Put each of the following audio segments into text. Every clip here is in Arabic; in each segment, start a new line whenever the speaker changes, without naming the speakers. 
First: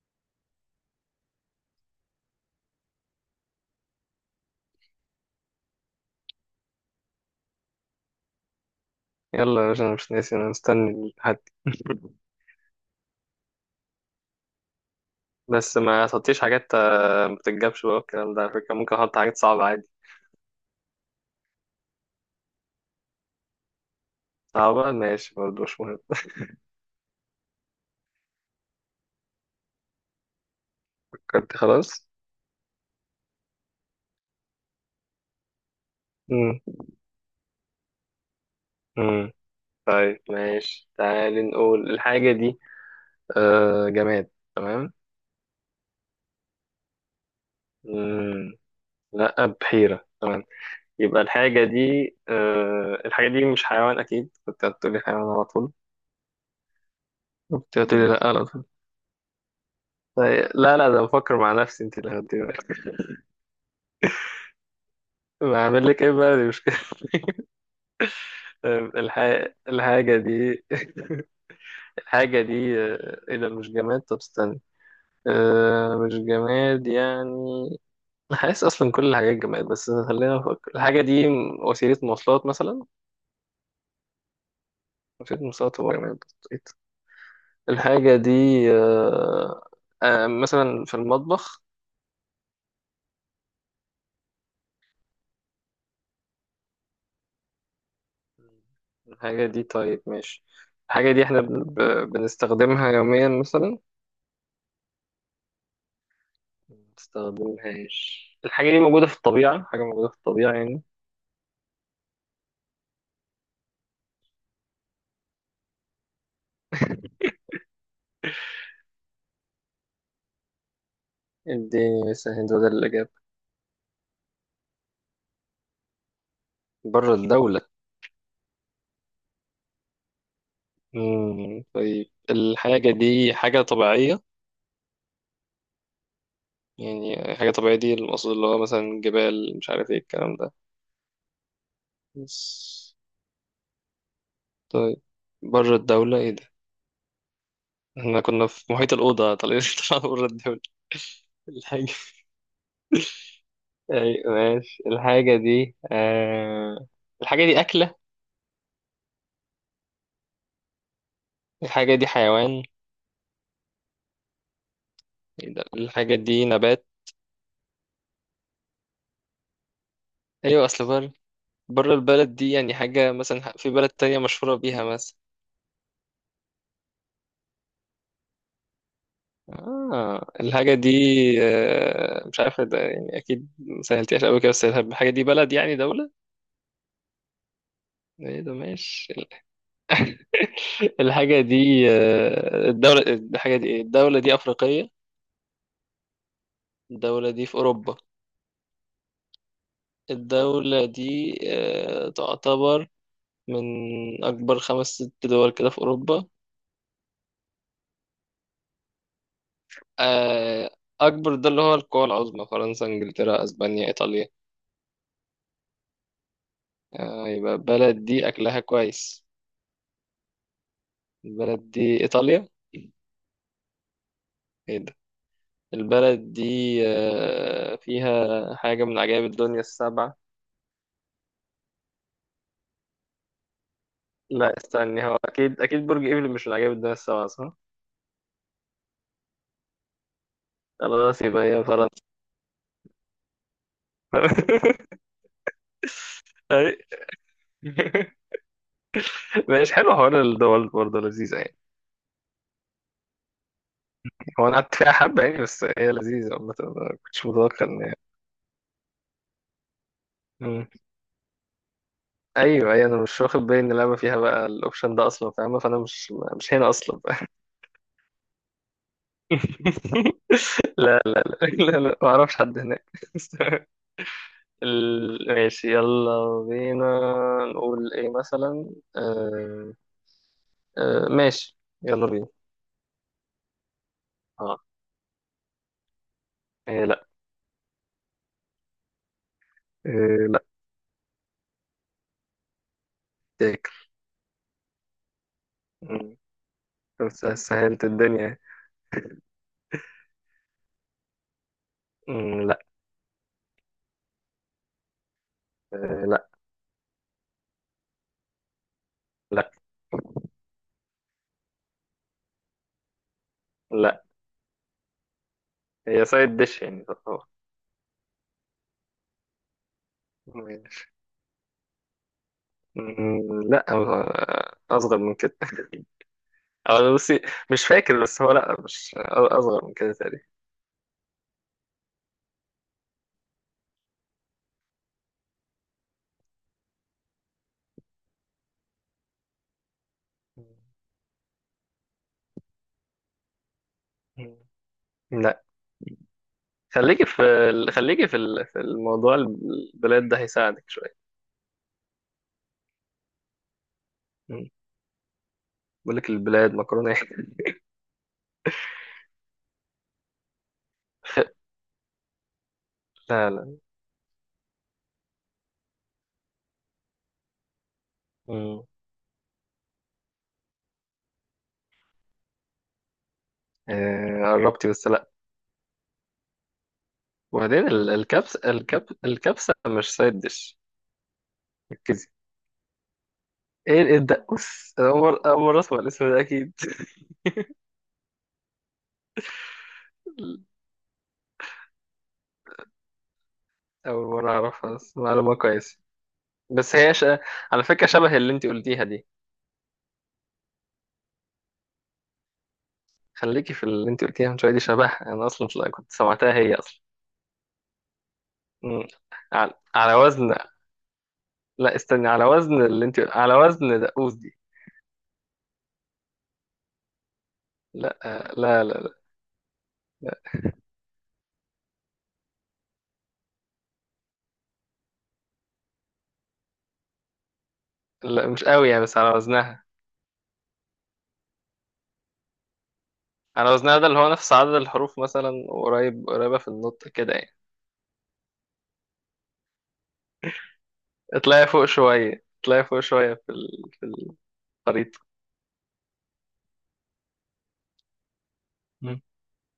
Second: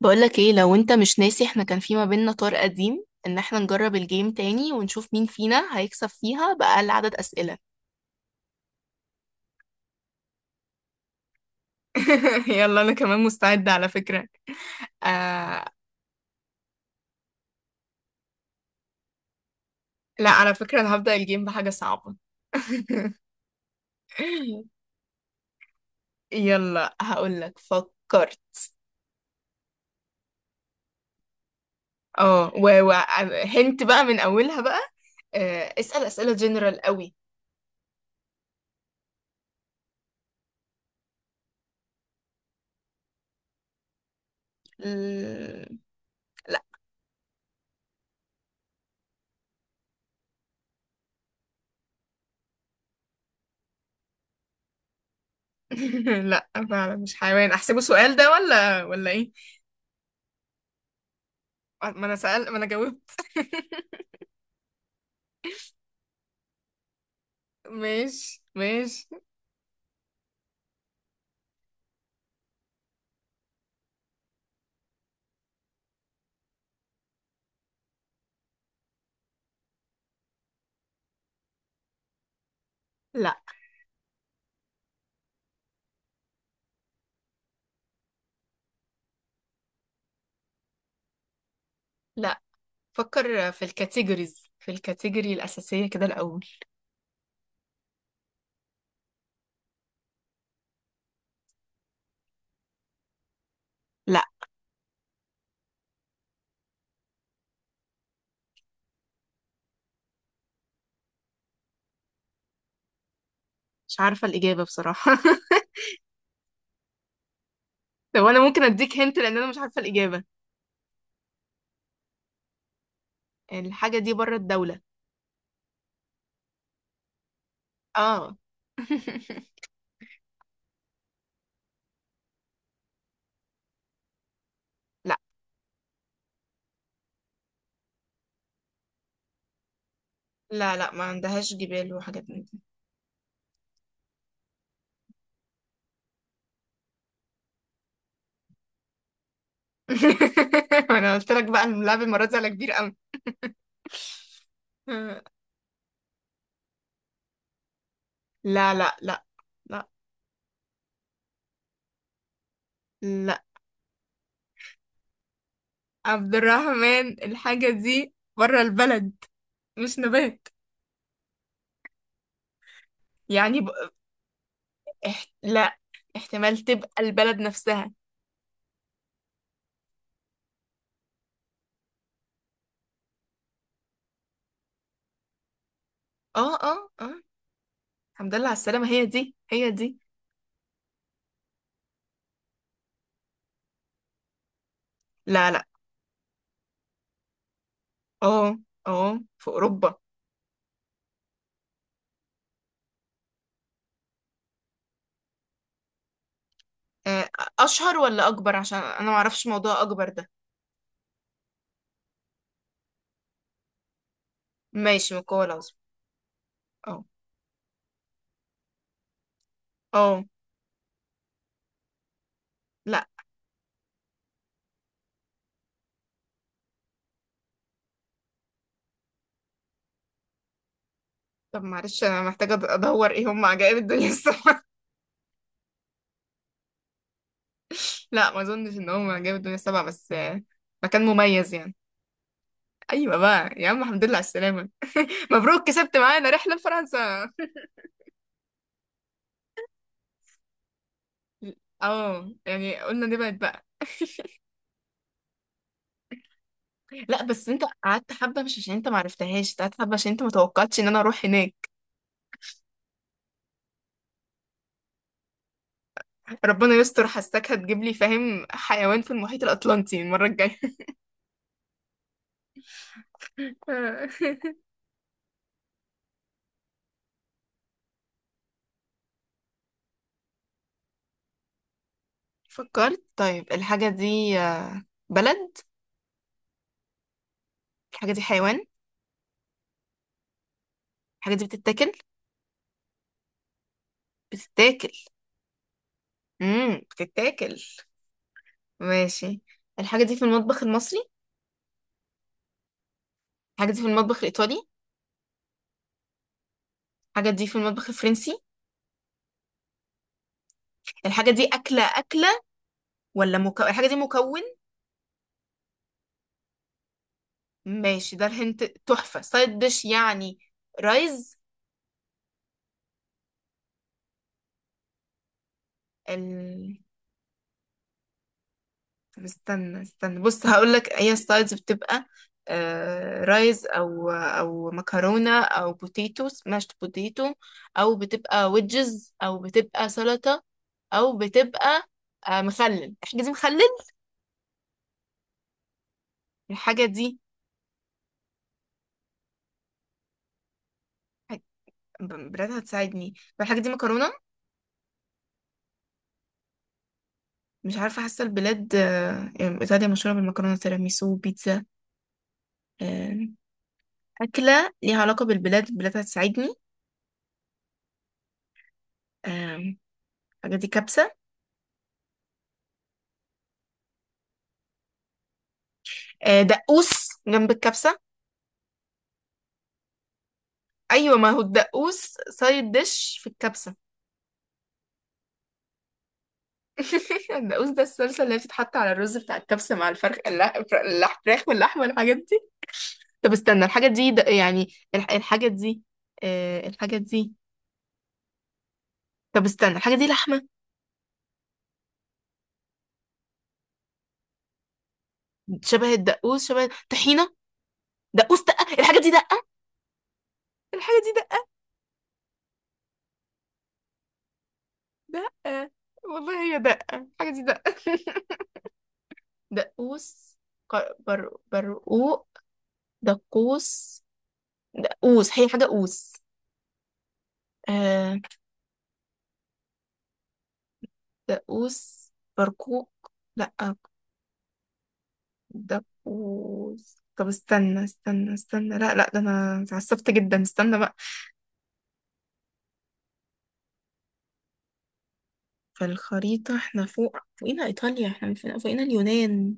بقولك ايه؟ لو انت مش ناسي، احنا كان في ما بيننا طار قديم ان احنا نجرب الجيم تاني ونشوف مين فينا هيكسب فيها بأقل عدد أسئلة.
يلا يا باشا، انا مش ناسي، انا مستني الحد.
يلا، انا كمان مستعدة على فكرة. آه...
بس ما تحطيش حاجات ما بتتجابش بقى الكلام ده، على فكرة ممكن احط حاجات صعبة عادي.
لا، على فكرة انا هبدأ الجيم بحاجة صعبة.
صعبة، ماشي برضه، مش مهم.
يلا، هقولك فكرت.
فكرت؟ خلاص.
اه، هنت بقى من اولها بقى. اسأل اسئلة
مم.
جنرال قوي.
مم. طيب ماشي، تعالي نقول الحاجة دي. جماد؟ تمام.
ال- لا.
مم. لا، بحيرة. تمام. يبقى الحاجة دي مش حيوان؟ أكيد كنت هتقولي حيوان على طول.
لا، فعلا مش حيوان.
كنت
احسبه
هتقولي
سؤال
لا
ده
على طول.
ولا ايه؟
طيب لا لا، ده بفكر مع نفسي، انت
ما انا
اللي
سأل
هتقولي.
ما انا جاوبت.
بعمل لك ايه بقى، دي مشكلة.
ماشي، ماشي.
الح... الحاجة دي. الحاجة دي ايه ده؟ مش جماد؟ طب استنى. مش جماد يعني. أنا حاسس اصلا كل الحاجات جماد، بس خلينا نفكر. الحاجة دي وسيلة مواصلات مثلا؟
لا،
وسيلة مواصلات هو جماد. الحاجة دي آه، مثلا في المطبخ؟
لا. فكر في الكاتيجوريز، في الكاتيجوري الأساسية كده الأول.
الحاجة دي، طيب ماشي. الحاجة دي احنا بنستخدمها يوميا مثلا؟
لا،
ما بنستخدمهاش. الحاجة دي موجودة في الطبيعة؟ حاجة موجودة في الطبيعة يعني.
مش عارفة الإجابة بصراحة. طب أنا ممكن أديك هنت، لأن أنا مش عارفة الإجابة.
اديني مثلا هند بدل الإجابة.
الحاجة دي بره الدولة.
بره الدولة؟
اه.
مم. طيب الحاجة دي حاجة طبيعية؟
لا،
يعني حاجة طبيعية، دي المقصود اللي هو مثلا جبال مش عارف ايه الكلام ده.
لا، لا، ما عندهاش جبال وحاجات من دي.
بس طيب بره الدولة، ايه ده؟ احنا كنا في محيط الأوضة، طالعين طلعنا بره الدولة.
أنا قلت لك بقى
الحاجة
اللعب المرة دي على كبير أوي.
أيوة ماشي.
لا،
الحاجة دي الحاجة دي أكلة؟
لا، لا، لا،
الحاجة دي حيوان؟
لا.
إيه ده؟ الحاجة
عبد
دي نبات؟
الرحمن، الحاجة دي بره البلد. مش نبات.
أيوة، أصل بره. بره البلد دي يعني حاجة مثلا
يعني
في بلد تانية مشهورة بيها مثلا؟
لا، احتمال تبقى البلد نفسها.
الحاجة دي مش عارف ده يعني، أكيد ما سهلتهاش أوي كده. بس الحاجة دي بلد يعني دولة؟
اه، اه، اه. الحمد
إيه
لله
ده؟
على السلامة، هي
ماشي.
دي هي دي.
الحاجة دي الدولة. الحاجة دي إيه؟ الدولة دي أفريقية؟
لا، لا.
الدولة دي في أوروبا؟
اه، اه، في أوروبا.
الدولة دي تعتبر من أكبر خمس ست دول كده في أوروبا؟
آه، أشهر ولا أكبر؟ عشان أنا معرفش موضوع أكبر ده.
آه أكبر ده اللي هو القوى العظمى، فرنسا، إنجلترا، أسبانيا، إيطاليا.
ماشي، من القوة العظمى. اه،
يبقى البلد دي أكلها كويس.
اه.
البلد دي إيطاليا؟
لا.
إيه ده؟ البلد دي فيها حاجة من عجائب الدنيا السبعة؟
طب معلش، أنا محتاجة أدور إيه هم عجائب الدنيا
لا
السبعة.
استني، هو أكيد أكيد برج إيفل مش من عجائب الدنيا السبعة صح؟
لا، ما أظنش إن هم عجائب الدنيا السبعة، بس مكان
خلاص يبقى
مميز
هي
يعني.
فرنسا.
أيوة بقى يا عم، الحمد لله على السلامة. مبروك، كسبت معانا رحلة
أي.
لفرنسا.
مش حلو حوار الدول، برضه لذيذة يعني.
اه، يعني قلنا نبعد بقى.
هو أنا قعدت فيها حبة يعني، بس هي لذيذة عامة، ما
لا،
كنتش
بس انت
متوقع إن هي.
قعدت حبه مش عشان انت معرفتهاش، انت قعدت حبه عشان انت
مم.
متوقعتش ان انا اروح هناك.
أيوه أيوه، أنا مش واخد بالي إن اللعبة فيها بقى الأوبشن ده أصلا فاهمة، فأنا مش هنا
ربنا
أصلا.
يستر، حساك هتجيب لي فاهم حيوان في المحيط الاطلنطي المره الجايه.
لا لا لا لا لا، ما أعرفش حد هناك. ماشي يلا بينا. نقول ايه مثلا؟ ماشي يلا بينا.
فكرت. طيب الحاجه دي
اه.
بلد.
إيه، لا.
الحاجه دي حيوان؟
إيه، لا.
الحاجه دي بتتاكل؟
تاكل.
بتتاكل.
مم. طب
بتتاكل.
سهلت الدنيا.
ماشي. الحاجه دي في المطبخ المصري؟
مم، لا.
الحاجه دي في المطبخ الايطالي؟
إيه. لا.
الحاجه دي في المطبخ الفرنسي؟
لا.
الحاجه دي اكله اكله ولا مكون؟ الحاجه دي
لا
مكون؟
هي سايد ديش يعني تعتبر.
ماشي، ده الهنت تحفة. سايد ديش يعني؟
ماشي.
رايز؟
مم، لا، اصغر من كده.
ال...
أو بصي، مش فاكر، بس هو لا مش
طب
اصغر من
استنى،
كده
استنى،
تقريبا.
بص هقولك، هي السايدز بتبقى آه رايز او مكرونة، او بوتيتو سماشت بوتيتو، او بتبقى ويدجز، او بتبقى سلطة، او بتبقى آه مخلل. الحاجة دي مخلل؟
مم. لا.
الحاجة دي
في الموضوع البلاد ده هيساعدك شوية.
حاج- بلاد هتساعدني؟ طب الحاجة دي مكرونة؟
بقول لك البلاد مكرونه.
مش عارفة، حاسة البلاد يعني إيطاليا مشهورة بالمكرونة، تيراميسو، بيتزا. آه،
لا لا.
أكلة ليها علاقة بالبلاد. البلاد هتساعدني.
مم.
آم، الحاجة دي كبسة؟
قربتي بس لا.
دقوس جنب
وبعدين
الكبسة.
الكبسه مش سايد ديش.
أيوة، ما هو الدقوس
ركزي.
سايد ديش في الكبسة.
ايه الدقوس، أنا اول اول مره اسمع الاسم ده اكيد.
الدقوس ده الصلصة اللي بتتحط على الرز بتاع الكبسة، مع الفرخ الفراخ واللحمة والحاجات دي. طب استنى، الحاجة
اول
دي
مره
يعني
اعرفها، بس معلومه
الحاجة
كويسه.
دي
بس هي
الحاجة دي.
على فكره شبه اللي انت قلتيها دي.
طب استنى، الحاجة دي لحمة؟
خليكي في اللي انت قلتيها من شويه دي، شبهها انا اصلا مش
شبه
كنت سمعتها
الدقوس،
هي
شبه
اصلا.
طحينة. دقوس، دقة.
مم.
الحاجة دي دقة؟
على وزن.
الحاجة دي دقة؟
لا استني، على وزن اللي انت، على وزن دقوس دي.
دقة. والله هي دقة، الحاجة دي دقة.
لا، لا لا لا،
دقوس، برقوق. دقوس. دقوس هي حاجة قوس. آه.
لا مش قوي يعني، بس على وزنها.
دقوس. برقوق. لأ.
انا وزنها ده اللي هو نفس عدد الحروف مثلا، قريب قريبة في النطق
دقوس.
كده
طب
يعني.
استنى، استنى، استنى، لا، لا، ده انا اتعصبت جدا، استنى بقى.
اطلعي فوق شوية، اطلعي فوق شوية، في الخريطة.
فالخريطة احنا فوق، فوقينا ايطاليا، احنا فوقينا
مم.
اليونان.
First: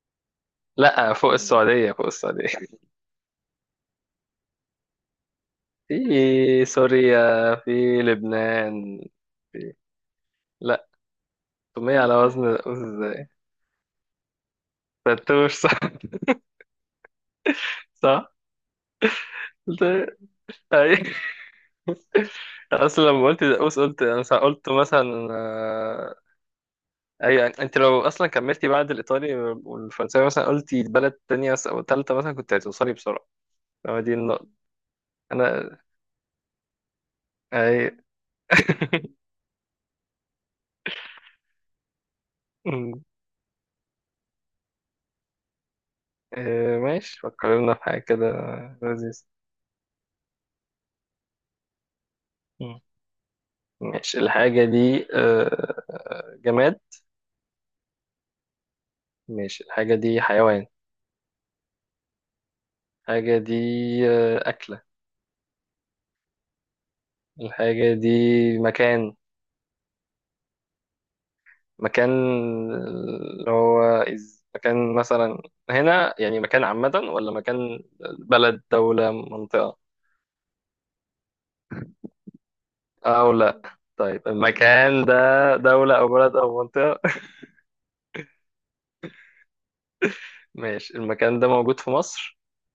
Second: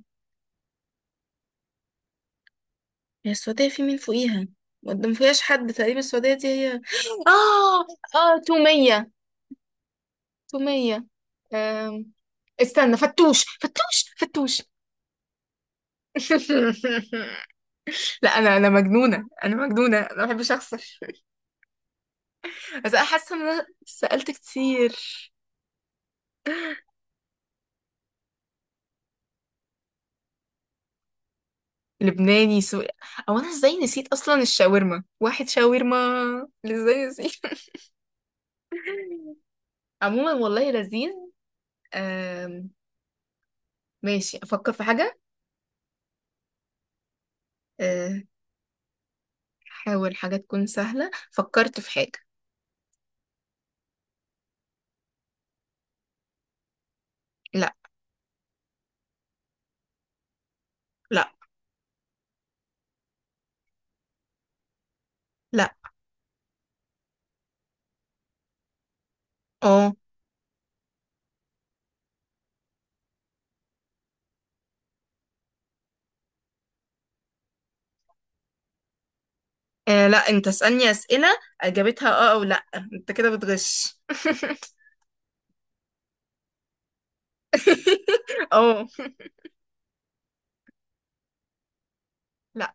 لا، فوق السعودية، فوق السعودية.
هي السعودية في مين فوقيها؟ ما ما فيهاش حد تقريبا، السعودية دي
في
هي.
سوريا،
اه.
في
اه،
لبنان.
تومية.
في... لا.
تومية.
تومية
أم،
على وزن
استنى،
ازاي؟
فتوش، فتوش، فتوش!
تتوش، صح.
لا،
صح.
انا مجنونه، انا
قلت
مجنونه،
إيه؟
انا ما بحبش اخسر.
أي. أنا
بس انا
اصلا لما
حاسه ان
قلت
انا
دقوس،
سالت
قلت
كتير.
مثلا آه، اي، يعني انت لو اصلا كملتي بعد الايطالي والفرنساوي مثلا، قلتي بلد تانية او تالتة مثلا، كنت
لبناني، سوري.
هتوصلي بسرعة.
او انا ازاي
هو
نسيت
دي
اصلا
النقطة.
الشاورما؟ واحد
أنا
شاورما! ازاي نسيت؟
أي...
عموما، والله لذيذ. آم،
أمم.
ماشي، افكر في حاجه.
ماشي فكر لنا في حاجة
آه،
كده لذيذة.
حاول حاجه تكون سهله. فكرت في حاجه.
مم. ماشي الحاجة دي جماد؟
لا،
ماشي الحاجة دي حيوان؟
لا،
الحاجة دي أكلة؟
لا.
الحاجة دي مكان؟
اه.
مكان؟ اللي هو مكان مثلا هنا يعني مكان عامة ولا مكان بلد دولة منطقة؟
لا، انت اسالني اسئله اجابتها اه او لا. انت كده
أو لا.
بتغش.
طيب المكان ده دولة أو بلد أو منطقة؟
اه.
ماشي. المكان ده موجود في مصر؟
لا.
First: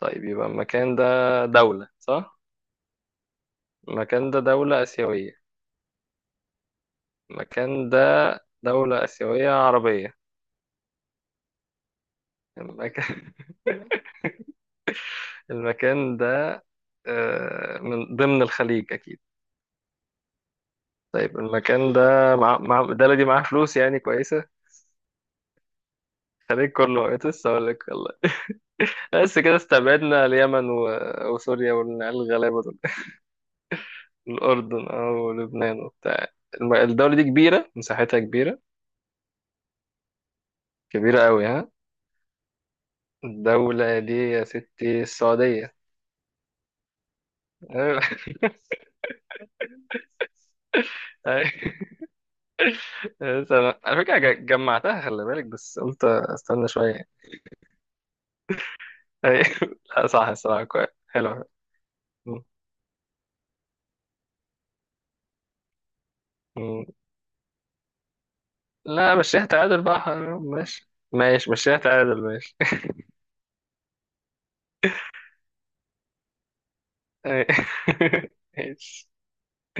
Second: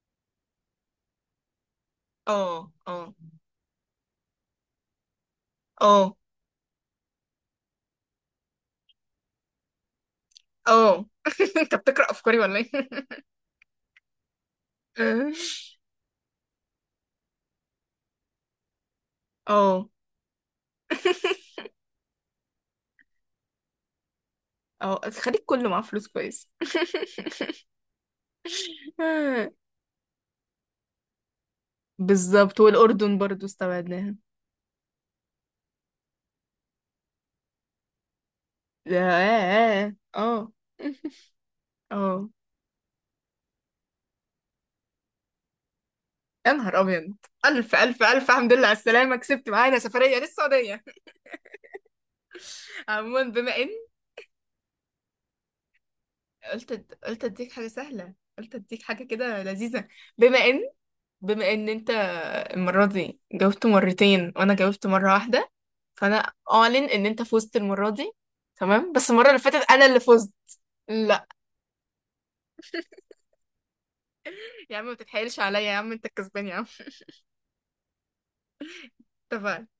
طيب يبقى المكان ده دولة، صح؟
اه، اه،
المكان ده دولة آسيوية؟
اه،
المكان ده دولة آسيوية عربية؟
اه. انت بتقرأ افكاري ولا ايه؟
المكان المكان ده من ضمن الخليج أكيد.
اه،
طيب المكان ده الدولة دي معاها فلوس يعني كويسة.
اه. الخليج كله معاه فلوس كويس.
الخليج كله؟ بقيت لسه أقول لك والله. بس كده استبعدنا اليمن وسوريا والعيال
بالظبط،
الغلابة دول.
والاردن برضو استبعدناها.
الأردن أو لبنان وبتاع. الدولة دي كبيرة، مساحتها كبيرة.
اه، اه.
كبيرة أوي؟ ها.
اه.
الدولة دي يا ستي السعودية.
يا نهار ابيض! الف،
ايوه.
الف، الف الحمد لله على السلامه، كسبت معانا سفريه للسعوديه.
أيوة.
عموما بما ان
تمام. على فكرة جمعتها، خلي بالك، بس قلت استنى
قلت
شوية.
قلت اديك حاجه سهله، قلت اديك حاجه كده
أيوة.
لذيذه.
لا، صح.
بما ان
الصراحة كويس حلو.
بما ان انت
م-
المرة دي جاوبت مرتين وانا جاوبت مرة واحدة، فانا اعلن
م.
ان انت فزت المرة دي. تمام، بس
لا،
المرة اللي
مشيها
فاتت
تعادل
انا اللي
بقى،
فزت.
ماشي
لا.
ماشي مشيها تعادل. ماشي.
يا عم ما تتحايلش عليا، يا عم انت الكسبان يا عم.
أيوة. ماشي
اتفقنا.